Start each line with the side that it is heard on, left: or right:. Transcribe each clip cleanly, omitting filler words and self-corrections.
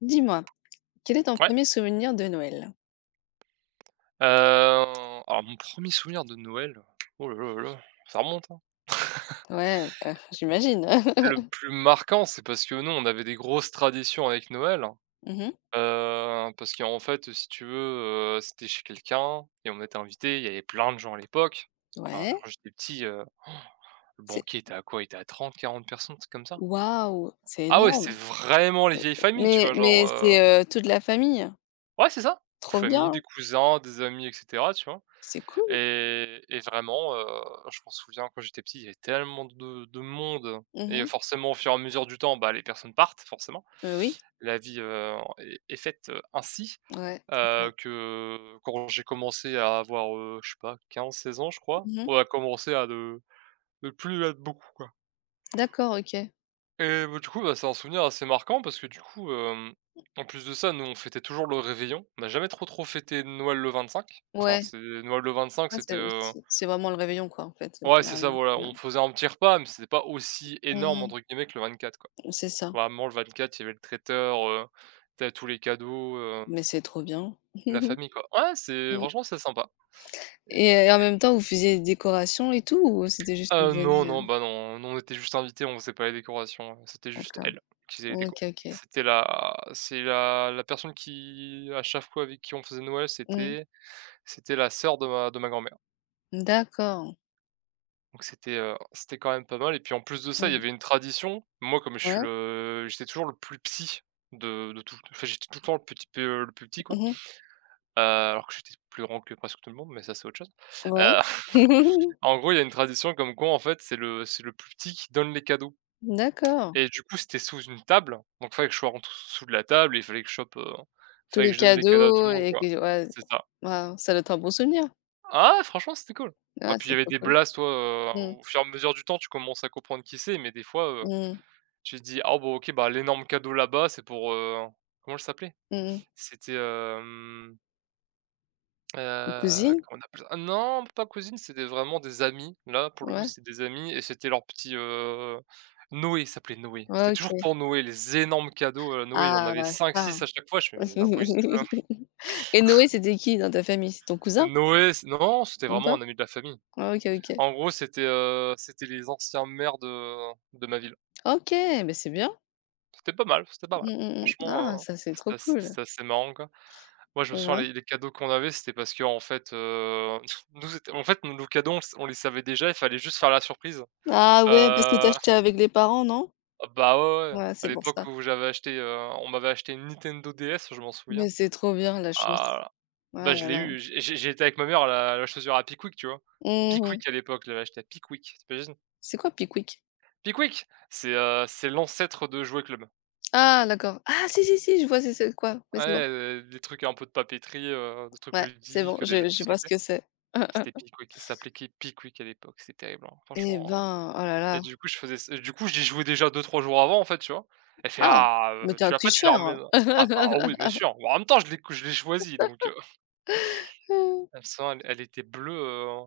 left: Dis-moi, quel est ton
right: Ouais,
left: premier souvenir de Noël?
right: heu, alors mon premier souvenir de Noël, oh là là là là, ça remonte, hein.
left: Ouais, bah, j'imagine.
right: Le plus marquant, c'est parce que nous, on avait des grosses traditions avec Noël, hein,
left: Mmh.
right: parce qu'en fait, si tu veux, c'était chez quelqu'un et on était invité. Il y avait plein de gens à l'époque. Enfin,
left: Ouais,
right: quand j'étais petit, le
left: c'est
right: banquet était à quoi? Il était à 30, 40 personnes, un comme ça.
left: waouh, c'est
right: Ah ouais, c'est
left: énorme.
right: vraiment les vieilles familles, tu
left: Mais
right: vois? Genre,
left: mais c'est, toute la famille?
right: ouais, c'est ça, une
left: Trop
right: famille, des
left: bien,
right: cousins, des amis et cetera, tu vois?
left: c'est cool.
right: Et vraiment, je m'en souviens quand j'étais petit, il y avait tellement de monde
left: Mmh
right: et
left: mh.
right: forcément, au fur et à mesure du temps, bah, les personnes partent forcément.
left: Oui,
right: La vie, est faite, ainsi,
left: ouais, c'est ça.
right: que quand j'ai commencé à avoir, je sais pas 15-16 ans je crois,
left: Mmh.
right: on a commencé à ne plus être beaucoup quoi
left: D'accord, OK.
right: et bah, du coup, bah, c'est un souvenir assez marquant parce que du coup, en plus de ça, nous on fêtait toujours le réveillon. On n'a jamais trop, trop fêté Noël le 25. Enfin,
left: Ouais,
right: c'est Noël le 25,
left: ouais,
right: c'était,
left: c'est c'est c'est vraiment le réveillon quoi en fait,
right: ouais, c'est ça,
left: généralement.
right: voilà,
left: Ouais.
right: on faisait un petit repas, mais c'était pas «aussi énorme»
left: Mmh.
right: entre guillemets que le 24, quoi.
left: C'est ça,
right: Vraiment le 24, il y avait le traiteur, tu tous les cadeaux,
left: mais c'est trop bien.
right: la famille, quoi. Ouais, c'est
left: Mmh.
right: franchement c'est sympa et
left: Et en même temps vous faisiez des décorations et tout ou c'était juste une bonne,
right: non, non, bah, non, nous on était juste invités, on faisait pas les décorations, c'était juste
left: d'accord.
right: elle qui faisait les décos.
left: OK, OK.
right: C'est la personne qui à chaque fois avec qui on faisait Noël,
left: Mmh.
right: c'était la sœur de ma grand-mère.
left: D'accord.
right: Donc c'était quand même pas mal et puis en plus de ça, il y
left: Mmh.
right: avait une tradition. Moi, comme je suis
left: Ouais.
right: le j'étais toujours le plus petit de tout en j'étais tout le temps le plus petit quoi,
left: Mmh mh.
right: alors que j'étais plus grand que presque tout le monde, mais ça, c'est autre chose.
left: Ouais.
right: Heu, en gros, il y a une tradition comme quoi, en fait, c'est le plus petit qui donne les cadeaux
left: D'accord.
right: et du coup, c'était sous une table, donc il fallait que je rentre sous de la table et il fallait que je chope,
left: Tous
right: fallait
left: les
right: que je donne les cadeaux à tout le
left: cadeaux
right: monde
left: et
right: quoi.
left: que ouais,
right: C'est ça.
left: waouh, ça doit être un bon souvenir.
right: Ah ouais, franchement, c'était cool. Ah
left: Ah,
right: puis il y
left: c'est
right: avait
left: trop
right: des
left: cool.
right: blasts, toi,
left: Mmh.
right: au fur et à mesure du temps, tu commences à comprendre qui c'est, mais des fois,
left: Mmh.
right: tu te dis: «Ah bon OK, bah, l'énorme cadeau là-bas, c'est pour,» comment elle s'appelait?
left: Mmh mh.
right: C'était,
left: Une cousine?
right: comment on appelle ça? Ah non, pas cousine, c'était vraiment des amis. Là, pour le coup,
left: Ouais.
right: c'était des amis et c'était leur petit, Noé, il s'appelait Noé. C'était toujours
left: OK.
right: pour Noé, les énormes cadeaux, Noé, il en
left: Ah
right: avait
left: bah
right: cinq
left: ça.
right: six à chaque fois. Je fais: «Mais c'est pas possible, là».
left: Et Noé, c'était qui dans ta famille? C'est ton cousin
right: Noé, c non, c'était
left: ou
right: vraiment
left: pas?
right: un ami de la famille.
left: Ah, OK, OK.
right: En gros, c'était les anciens maires de ma ville.
left: OK, mais c'est bien.
right: C'était pas mal, c'était pas mal.
left: Mmh mh, mmh. Ah
right: Franchement,
left: ça, c'est trop
right: c'était assez
left: cool.
right: c'était assez marrant, quoi. Moi, je me
left: Tu vois?
right: souviens les cadeaux qu'on avait, c'était parce que en fait, nous c'était en fait, nous nos cadeaux, on le s on les savait déjà, il fallait juste faire la surprise.
left: Ah ouais, parce que tu
right: Heu,
left: achetais avec les parents, non?
right: ah bah, ouais, ouais,
left: Ouais,
right: à
left: c'est pour
right: l'époque
left: ça.
right: où j'avais acheté, on m'avait acheté une Nintendo DS, je m'en souviens.
left: Mais c'est trop bien la chose.
right: Ah là
left: Oh là
right: bah, je l'ai
left: là.
right: eu, j'étais avec ma mère à la chaussure à Pickwick, tu vois?
left: Mmh.
right: Pickwick à l'époque, je l'avais acheté à Pickwick, tu
left: C'est quoi Pickwick?
right: Pickwick! C'est l'ancêtre de Jouet Club.
left: Ah, d'accord. Ah si, si, si, je vois c'est quoi. Mais c'est bon.
right: Ouais, des trucs un peu de papeterie, des trucs
left: Ouais, c'est bon,
right: ludiques, des jeux
left: je
right: de
left: je vois ce
right: société.
left: que c'est. Hein, hein.
right: C'était Pickwick, ça s'appelait Pickwick à l'époque, c'est terrible, hein,
left: Eh
right: franchement.
left: ben, oh là
right: Et
left: là.
right: du coup, je faisais ç du coup, j'y jouais déjà 2-3 jours avant, en fait, tu vois? Elle fait:
left: Ah!
right: «Ah,
left: Mais t'es un
right: tu l'as pas, tu la
left: tricheur!
right: ramènes ah bah, oui, bien sûr, mais en même temps, je l'ai choisi donc
left: Hmm.
right: la sang, elle était bleue,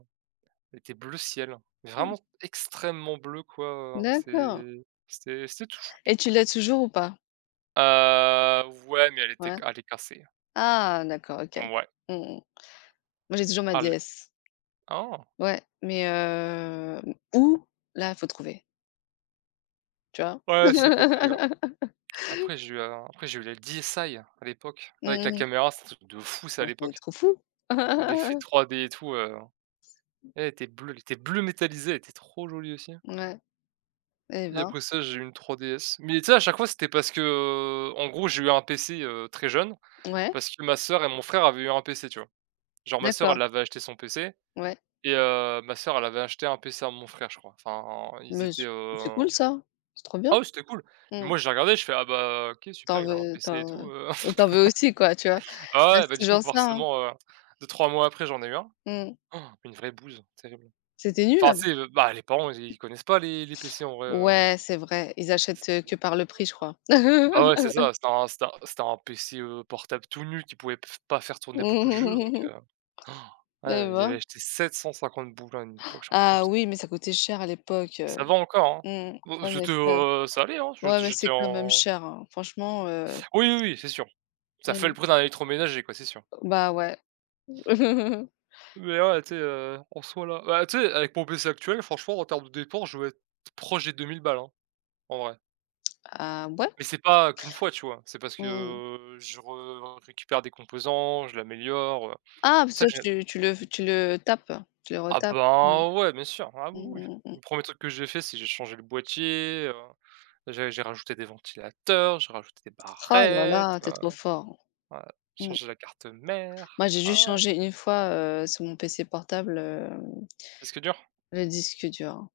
right: elle était bleu ciel, mais vraiment extrêmement bleue, quoi,
left: D'accord,
right: c'était tout chou.
left: et tu l'as toujours ou pas?
right: Heu, ouais, mais elle était
left: Ouais.
right: ca elle est cassée.
left: Ah, d'accord, OK.
right: Ouais,
left: Mmh mh. Moi, j'ai toujours ma
right: elle
left: DS.
right: oh!
left: Ouais, mais où? Là, il faut trouver, tu vois?
right: Ouais, c'est compliqué, ouais. Après j'ai eu la DSi à l'époque, avec la
left: Mmh.
right: caméra, c'était un truc de fou ça, à
left: Ah, c'est
right: l'époque.
left: trop fou!
right: L'effet 3D et tout, elle était bleue, elle était bleue métallisée, elle était trop jolie aussi.
left: Ouais, eh
right: Et
left: ben.
right: après ça, j'ai eu une 3DS. Mais tu sais, à chaque fois, c'était parce que, en gros, j'ai eu un PC, très jeune,
left: Ouais,
right: parce que ma sœur et mon frère avaient eu un PC, tu vois? Genre ma sœur,
left: d'accord,
right: elle avait acheté son PC
left: ouais.
right: et ma sœur, elle avait acheté un PC à mon frère, je crois. Enfin, ils
left: Mais
right: étaient,
left: c'est cool ça, c'est trop bien.
right: ah oui, c'était cool. Mais
left: Mmh.
right: moi, j'ai regardé, je fais: «Ah bah, OK,
left: Tu
right: super, il a un
left: veux
right: PC et
left: t'en
right: tout,»
left: en Et tu veux aussi quoi, tu vois?
right: Ah
left: Bah,
right: ouais, bah,
left: c'est
right: du coup,
left: toujours ça, hein.
right: forcément, 2-3 mois après, j'en ai eu un.
left: Mmh.
right: Oh, une vraie bouse, terrible.
left: C'était
right: Enfin,
left: nul?
right: tu sais, bah, les parents, ils connaissent pas les PC en vrai,
left: Ouais, c'est vrai, ils achètent, que par le prix, je crois.
right: bah, ouais, c'est ça, c'était un PC, portable tout nu qui pouvait f pas faire tourner beaucoup de jeux donc
left: Et
right: ouais, ils
left: bah.
right: avaient acheté 750 boules à une époque, je crois, comme
left: Ah
right: ça.
left: oui, mais ça coûtait cher à l'époque,
right: Ça va encore, hein.
left: mmh.
right: Bon,
left: Ouais, mais
right: c'était,
left: ça
right: ça allait, hein,
left: ouais,
right: j'étais
left: mais
right: j'étais
left: c'est quand même
right: en
left: cher, hein. Franchement,
right: oui, oui, oui, c'est sûr. Ça fait le
left: mmh,
right: prix d'un électroménager, quoi, c'est sûr.
left: bah, ouais.
right: Mais ouais, tu sais, en soi, là bah, tu sais, avec mon PC actuel, franchement, en termes de dépenses, je vais être proche des 2 000 balles, hein, en vrai.
left: Ah ouais?
right: Mais c'est pas qu'une fois, tu vois? C'est parce que,
left: Mmh.
right: je re récupère des composants, je l'améliore,
left: Ah
right: c'est
left: parce
right: ça
left: que
right: que j'ai.
left: tu le tapes? Tu le
right: Ah
left: retapes? Mmh.
right: ben, ouais, bien sûr. Ah oui, oui.
left: Mmh, mmh, mmh.
right: Le 1er truc que j'ai fait, c'est j'ai changé le boîtier, j'ai rajouté des ventilateurs, j'ai rajouté des
left: Oh là
right: barrettes,
left: là, t'es trop fort.
right: ouais,
left: Mmh.
right: changé la carte mère.
left: Moi, j'ai
right: Ah
left: juste
right: ouais,
left: changé une fois, sur mon PC portable,
right: c'est ce que dur?
left: le disque dur.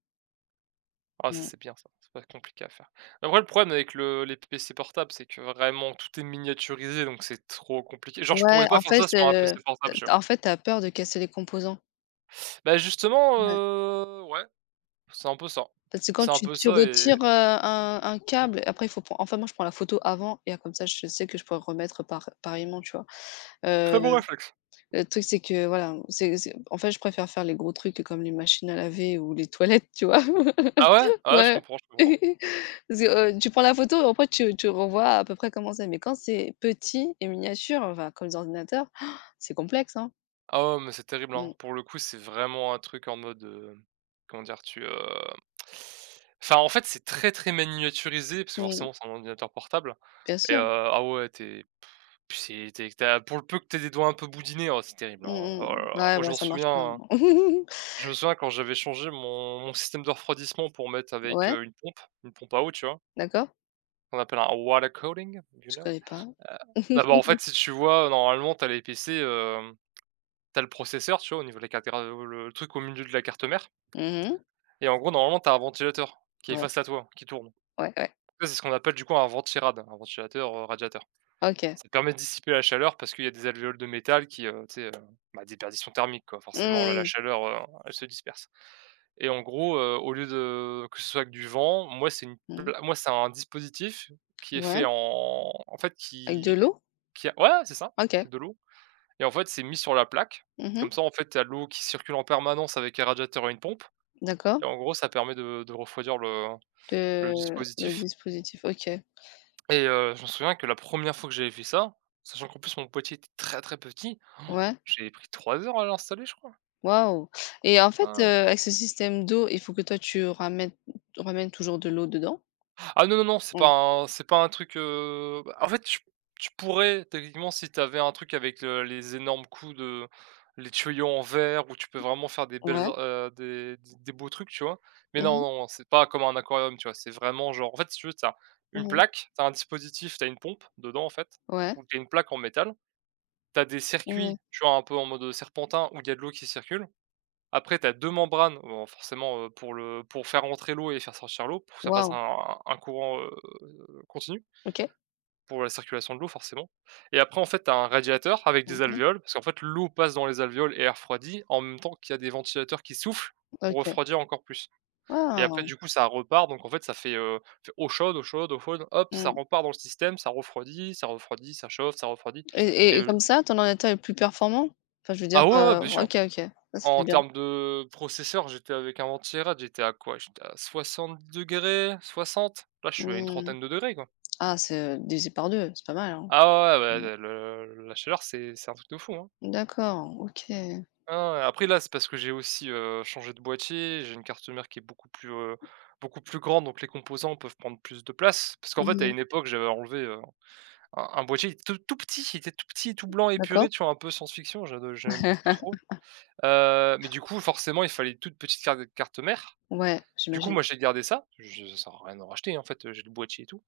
right: Ah ça,
left: Mmh.
right: c'est bien ça, c'est pas compliqué à faire. Après le problème avec le les PC portables, c'est que vraiment tout est miniaturisé, donc c'est trop compliqué. Genre, je
left: Ouais,
right: pourrais pas
left: en
right: faire
left: fait,
right: ça sur un PC portable, tu vois?
left: t'as peur de casser les composants.
right: Bah, justement,
left: Ouais.
right: ouais, c'est un peu ça.
left: Parce que quand
right: C'est un
left: tu
right: peu
left: tu
right: ça
left: retires,
right: et
left: un
right: oh,
left: câble, après il faut pren enfin moi je prends la photo avant et comme ça je sais que je pourrais remettre par pareillement, tu vois? Heu,
right: très bon réflexe.
left: le truc c'est que voilà, c'est en fait je préfère faire les gros trucs comme les machines à laver ou les toilettes, tu vois?
right: Ah ouais? Ah ouais, je
left: Ouais.
right: comprends, je comprends.
left: Parce que, tu prends la photo, après tu revois à peu près comment c'est, mais quand c'est petit et miniature, enfin comme les ordinateurs, c'est complexe, hein.
right: Ah ouais, mais c'est terrible, hein.
left: Mmh.
right: Pour le coup, c'est vraiment un truc en mode, comment dire? Enfin, en fait, c'est très, très miniaturisé parce que
left: Mmh.
right: forcément, c'est un ordinateur portable
left: Bien
right: et
left: sûr.
right: ah ouais, t'es. Puis c'est t'es es pour le peu que tu des doigts un peu boudinés, oh, c'est terrible, hein.
left: Mmh
right: Oh là
left: mh.
right: là.
left: Ouais,
right: Moi, je
left: bah,
right: m'en
left: ça marche
right: souviens,
left: pas.
right: hein. Je me souviens quand j'avais changé mon système de refroidissement pour mettre avec,
left: Ouais,
right: une pompe à eau, tu vois?
left: d'accord.
right: Qu'on appelle un water cooling, you
left: Je
right: know?
left: connais pas.
right: Heu, bah, en fait, si tu vois, normalement, t'as les PC, hem T'as le processeur, tu vois, au niveau de la carte gra le truc au milieu de la carte mère
left: Mmh.
right: et en gros, normalement, t'as un ventilateur qui est
left: Ouais,
right: face à toi, qui tourne.
left: ouais, ouais.
right: Ça, c'est ce qu'on appelle, du coup, un ventirad, un ventilateur, radiateur.
left: OK.
right: Ça permet de dissiper la chaleur parce qu'il y a des alvéoles de métal qui, tu sais, bah, des perditions thermiques, quoi. Forcément, là, la
left: Mmh mh.
right: chaleur, elle se disperse et en gros, au lieu de que ce soit avec du vent, moi, c'est une
left: Mmh.
right: pla moi, c'est un dispositif qui est
left: Ouais,
right: fait en fait,
left: avec de
right: qui
left: l'eau?
right: qui a ouais, c'est ça,
left: OK.
right: qui est de l'eau. Et en fait, c'est mis sur la plaque.
left: Mmh.
right: Comme ça, en fait, tu as l'eau qui circule en permanence avec un radiateur et une pompe et
left: D'accord.
right: en gros, ça permet de refroidir le
left: Le
right: dispositif
left: dispositif, OK.
right: et je me souviens que la première fois que j'avais fait ça, sachant qu'en plus mon boîtier était très, très petit,
left: Ouais.
right: j'ai pris 3 heures à l'installer, je crois.
left: Waouh, et en fait,
right: Ah.
left: avec ce système d'eau, il faut que toi tu ramènes toujours de l'eau dedans?
right: Ah non, non, non, c'est pas
left: Mmh.
right: un c'est pas un truc, bah, en fait, tu pourrais techniquement si tu avais un truc avec le les énormes coups de les tuyaux en verre où tu peux vraiment faire des belles
left: Ouais.
right: in des beaux trucs, tu vois? Mais
left: Mmh
right: non,
left: mh.
right: non, c'est pas comme un aquarium, tu vois? C'est vraiment genre en fait, si tu veux, tu as une
left: Mmh.
right: plaque, t'as un dispositif, t'as une pompe dedans, en fait,
left: Ouais.
right: ou t'as une plaque en métal, t'as des circuits,
left: Mmh.
right: tu vois, un peu en mode, serpentin où il y a de l'eau qui circule. Après, tu as 2 membranes, bon forcément, pour faire entrer l'eau et faire sortir l'eau, pour que ça fasse
left: Waouh!
right: un courant, continu,
left: OK.
right: pour la circulation de l'eau forcément. Et après en fait, tu as un radiateur avec des
left: Mmh.
right: alvéoles, parce qu'en fait l'eau passe dans les alvéoles et elle refroidit, en même temps qu'il y a des ventilateurs qui soufflent pour
left: OK.
right: refroidir encore plus. Et après
left: Ah!
right: du coup, ça repart, donc en fait ça fait, fait eau chaude, eau chaude, eau chaude, hop, ça
left: Mmh.
right: repart dans le système, ça refroidit, ça refroidit, ça chauffe, ça refroidit
left: et
right: et
left: et et
right: euh
left: comme ça, ton ordinateur est plus performant? Enfin, je veux dire,
right: ah ouais, ouais, bien sûr!
left: OK, OK. Ça, c'était
right: En
left: bien.
right: termes de processeur, j'étais avec un ventirail, j'étais à quoi? J'étais à soixante degrés, 60. Là, je suis à une
left: Mmh.
right: trentaine de degrés, quoi.
left: Ah, divisé par 2 c'est pas mal, hein?
right: Ah ouais, ouais,
left: Mmh.
right: ouais, le la chaleur, c'est un truc de fou, hein.
left: D'accord, OK.
right: Ah ouais, après là, c'est parce que j'ai aussi, changé de boîtier, j'ai une carte mère qui est beaucoup plus grande, donc les composants peuvent prendre plus de place. Parce qu'en fait, à
left: Mmh.
right: une époque, j'avais enlevé, un boîtier, il était tout petit, il était tout petit, tout blanc épuré,
left: D'accord.
right: tu vois? Un peu science-fiction, j'aime beaucoup trop. Mais du coup, forcément, il fallait une toute petite carte mère.
left: Ouais,
right: Du coup,
left: j'imagine.
right: moi, j'ai gardé ça, je ça sert à rien de racheter, en fait, j'ai le boîtier et tout.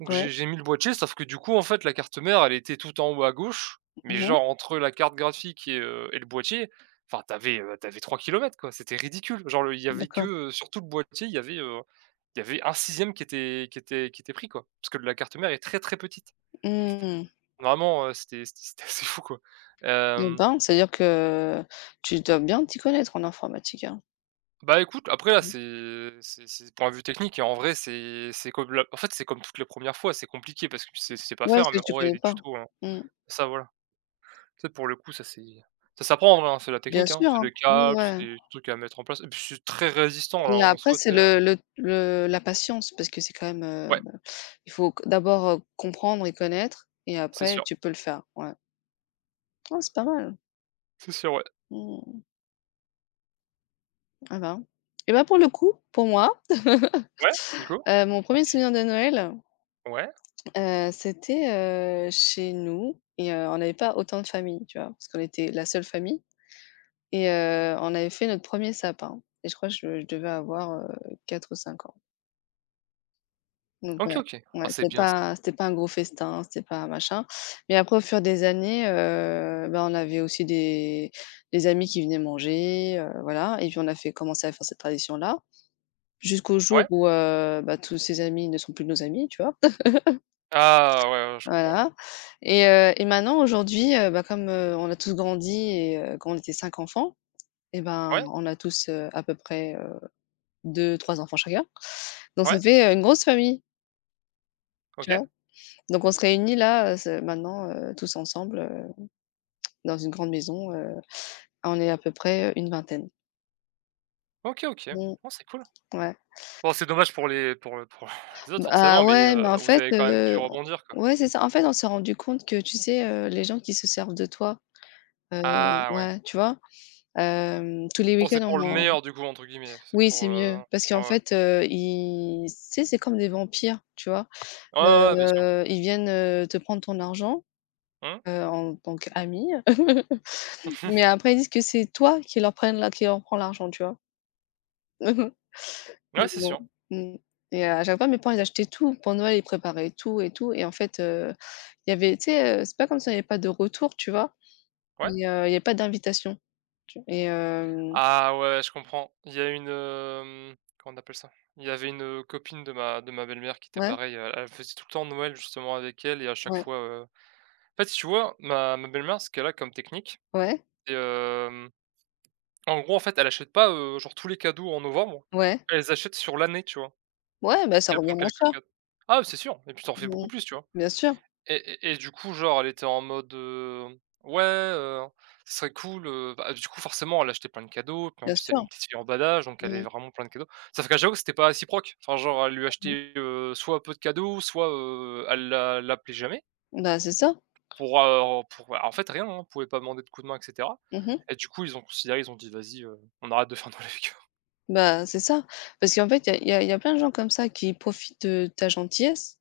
right: Donc
left: Ouais.
right: j'ai mis le boîtier, sauf que du coup, en fait, la carte mère, elle était tout en haut à gauche, mais
left: Mmh.
right: genre entre la carte graphique et le boîtier, enfin, tu avais quoi, c'était ridicule. Genre le il y avait que,
left: D'accord.
right: sur tout le boîtier, il y avait un sixième qui était pris quoi, parce que la carte mère est très, très petite.
left: Mmh.
right: Vraiment, c'était c'était assez fou quoi.
left: Eh
right: Hem
left: ben, c'est à dire que tu dois bien t'y connaître en informatique, hein?
right: Bah, écoute, après là,
left: Mmh.
right: c'est point de vue technique et en vrai, c'est comme la en fait, c'est comme toutes les premières fois, c'est compliqué parce que c'est pas
left: Ouais, ce
right: faire, mais
left: que tu
right: en vrai, il y a
left: connais
right: des
left: pas.
right: tutos, hein.
left: Mmh.
right: Ça, voilà. Ça, pour le coup, ça c'est ça s'apprend en vrai, hein, c'est la
left: Bien
right: technique, hein.
left: sûr,
right: C'est
left: hein.
right: des câbles,
left: Ouais.
right: c'est des trucs à mettre en place et puis c'est très résistant là
left: Et
right: on
left: après, c'est
right: souhaitait tu
left: le la patience parce que c'est quand même,
right: ouais,
left: il faut q d'abord, comprendre et connaître et
right: c'est
left: après
right: sûr.
left: tu peux le faire, ouais. Ah, c'est pas mal.
right: C'est sûr, ouais.
left: Mmh. Ah ben, pour le coup, pour moi,
right: Ouais, du coup?
left: mon premier souvenir de Noël,
right: Ouais.
left: c'était, chez nous et on n'avait pas autant de familles, tu vois? Parce qu'on était la seule famille et on avait fait notre premier sapin et je crois que je devais avoir, 4 ou 5 ans. Donc
right: OK,
left: voilà,
right: OK. Ah,
left: ouais,
right: c'est
left: c'était
right: bien ça.
left: pas un gros festin, c'était pas machin. Mais après, au fur des années, bah, on avait aussi des amis qui venaient manger, voilà et puis on a fait commencer à faire cette tradition-là, jusqu'au jour
right: Ouais.
left: où, bah, tous ces amis ne sont plus nos amis, tu vois?
right: Ah ouais, ouais, je comprends, ouais.
left: Voilà, et maintenant aujourd'hui, bah, comme, on a tous grandi et quand on était 5 enfants et ben,
right: Ouais,
left: on a tous, à peu près, 2-3 enfants chacun. Donc ça
right: ouais,
left: fait, une grosse famille, tu
right: OK.
left: vois? Donc on se réunit là, ce maintenant, tous ensemble, dans une grande maison, on est à peu près, une vingtaine.
right: OK, OK.
left: Mmh,
right: Oh, c'est cool.
left: ouais.
right: Bon, c'est dommage pour les pour les autres
left: Bah,
right: forcément,
left: ah
right: mais
left: ouais, mais en
right: vous
left: fait,
right: avez quand même pu rebondir, quoi.
left: ouais, c'est ça. En fait, on s'est rendu compte que, tu sais, les gens qui se servent de toi, heu,
right: Ah ouais.
left: ouais, tu vois? Tous les
right: Bon, c'est
left: week-ends,
right: pour le
left: on en
right: meilleur du coup, entre guillemets, c'est
left: oui,
right: pour,
left: c'est mieux parce
right: ouais,
left: qu'en
right: ouais.
left: fait, ils tu sais, c'est comme des vampires, tu vois?
right: Ouais, ouais, ouais, bien sûr.
left: Ils viennent, te prendre ton argent,
right: Mmh.
left: en tant qu'amis, mais après ils disent que c'est toi qui leur prend l'argent, tu vois? Mmh mh.
right: Ouais, c'est
left: Bon,
right: sûr.
left: mmh et à chaque fois, mes parents, ils achetaient tout. Pour Noël, ils préparaient tout et tout et en fait, il y avait tu sais, c'est pas comme s'il y avait pas de retour, tu vois?
right: Ouais.
left: Mais, il y a pas d'invitation tu et hem
right: Ah ouais, je comprends. Il y a une, comment on appelle ça? Il y avait une, copine de ma belle-mère qui était
left: ouais,
right: pareil, elle faisait tout le temps Noël justement avec elle et à chaque
left: ouais,
right: fois, en fait, si tu vois, ma belle-mère, ce qu'elle a comme technique,
left: ouais,
right: c'est, en gros, en fait, elle achète pas, genre tous les cadeaux en novembre,
left: ouais,
right: elle les achète sur l'année, tu vois?
left: ouais, bah, ça
right: Elle
left: revient
right: prend
left: moins
right: quelques
left: cher.
right: cadeaux ah, c'est sûr et puis t'en fais
left: Mmh
right: beaucoup
left: mh.
right: plus, tu vois?
left: Bien sûr,
right: Et du coup, genre, elle était en mode, «Ouais, ce serait cool, bah, du coup, forcément, elle achetait plein de cadeaux, puis en
left: bien
right: plus, elle
left: sûr.
right: est une petite fille en badage donc
left: Mmh
right: elle est
left: mh.
right: vraiment plein de cadeaux. Sauf qu'à chaque fois, c'était pas réciproque. Enfin, genre, elle lui
left: Mmh.
right: achetait, soit peu de cadeaux, soit, elle l'a l'appelait jamais
left: Bah, c'est ça.
right: pour, pour bah, en fait, rien, hein, elle pouvait pas demander de coup de main et cetera.
left: Mmh mh.
right: Et du coup, ils ont considéré, ils ont dit: «Vas-y, on arrête de faire dans avec eux».
left: Bah, c'est ça, parce qu'en fait, il y a il y a il y a plein de gens comme ça qui profitent de ta gentillesse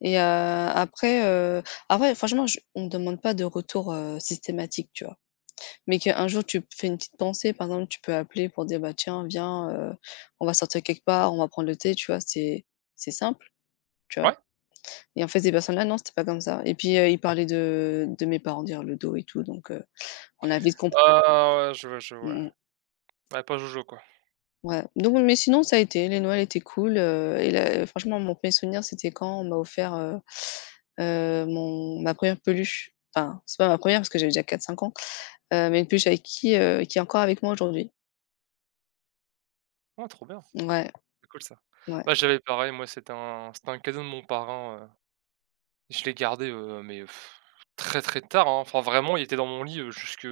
left: et après, franchement je on me demande pas de retour, systématique, tu vois? Mais qu'un jour tu fais une petite pensée, par exemple, tu peux appeler pour dire: «Bah, tiens, viens, on va sortir quelque part, on va prendre le thé», tu vois? C'est simple, tu vois?
right: Ouais?
left: Et en fait, ces personnes-là, non, c'était pas comme ça et puis, ils parlaient de mes parents dire le dos et tout donc on a vite compris.
right: Ah ouais, je vois, je vois.
left: mmh
right: Ouais, pas Jojo, quoi.
left: Ouais, donc mais sinon ça a été, les Noëls étaient cool, et là franchement mon premier souvenir c'était quand on m'a offert, mon ma première peluche. Enfin, c'est pas ma première parce que j'avais déjà quatre cinq ans, mais une peluche avec qui est encore avec moi aujourd'hui.
right: Oh, trop bien,
left: Ouais,
right: c'est cool ça.
left: ouais.
right: Bah, j'avais pareil, moi, c'était un cadeau de mon parrain. Je l'ai gardé, mais pff, très, très tard, hein. Enfin vraiment, il était dans mon lit, jusque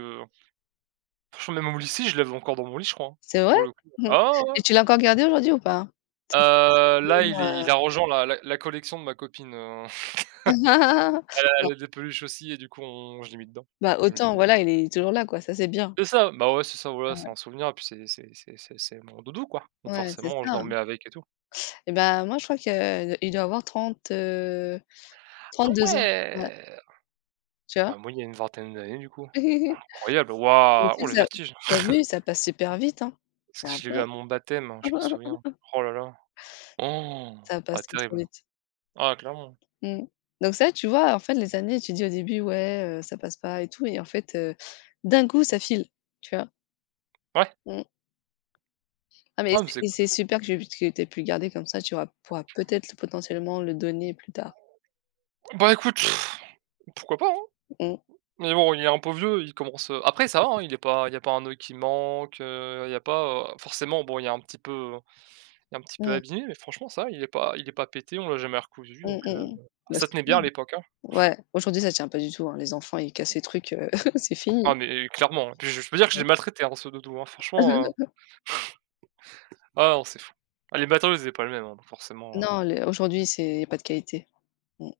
right: franchement même au lycée, je l'avais encore dans mon lit, je crois, hein,
left: C'est vrai?
right: pour le coup. Ah ouais, ouais,
left: Et tu l'as encore gardé aujourd'hui ou pas? C'est
right: là,
left: mignon,
right: il a rejoint la collection de ma copine,
left: bah
right: elle a des peluches aussi et du coup, on je l'ai mis dedans.
left: bah
right: Je me
left: autant
right: dis,
left: voilà, il est toujours là quoi, ça c'est bien.
right: c'est ça, bah ouais, c'est ça, voilà, c'est un souvenir et puis c'est c'est mon doudou, quoi.
left: Ouais,
right: Donc
left: ouais, c'est
right: forcément, je
left: ça,
right: dormais avec et tout.
left: et ben moi je crois qu'il doit avoir 30,
right: Ah
left: 32 ans. Ouais,
right: ouais!
left: tu vois?
right: Bah moi, il y a une vingtaine d'années, du coup. Incroyable,
left: Mais
right: waouh! Oh
left: tu
right: le
left: sais que ça
right: vertige!
left: tu vu, ça passe super vite, hein.
right: Parce
left: Ça
right: que
left: va
right: je l'ai eu
left: pas.
right: à mon baptême, hein, je m'en souviens. Oh là là. Oh!
left: Ça
right: Ah
left: passe trop, trop
right: terrible.
left: vite.
right: Ah clairement.
left: Mmh. Donc ça, tu vois, en fait, les années, tu dis au début: «Ouais, ça passe pas et tout» et en fait, d'un coup, ça file, tu vois?
right: Ouais.
left: Mmh. Ah mais
right: Ah mais
left: c'est
right: c'est
left: et
right: cool.
left: c'est super que j'ai que tu aies pu le garder comme ça, tu auras pourras peut-être potentiellement le donner plus tard.
right: Bah écoute, pff, pourquoi pas, hein?
left: Mmh.
right: Mais bon, il est un peu vieux, il commence, après ça va, hein, il y a pas un œil qui manque, il y a pas, forcément bon, il y a un petit peu il est un petit peu
left: Mmh.
right: abîmé, mais franchement ça va, il est pas pété, on l'a jamais recousu
left: Mmh,
right: donc
left: mmh mh. Bah,
right: ça
left: c'est
right: tenait bien
left: bien.
right: à l'époque, hein.
left: Ouais, aujourd'hui, ça tient pas du tout, hein, les enfants, ils cassent les trucs, c'est
right: Ah
left: fini.
right: mais clairement, hein. Puis je peux dire que je l'ai maltraité, hein, ce doudou, hein, franchement, ah non c'est fou. Ah les matériaux ils étaient pas les mêmes, hein, donc forcément,
left: Non, le aujourd'hui, c'est y a pas de qualité. Mmh.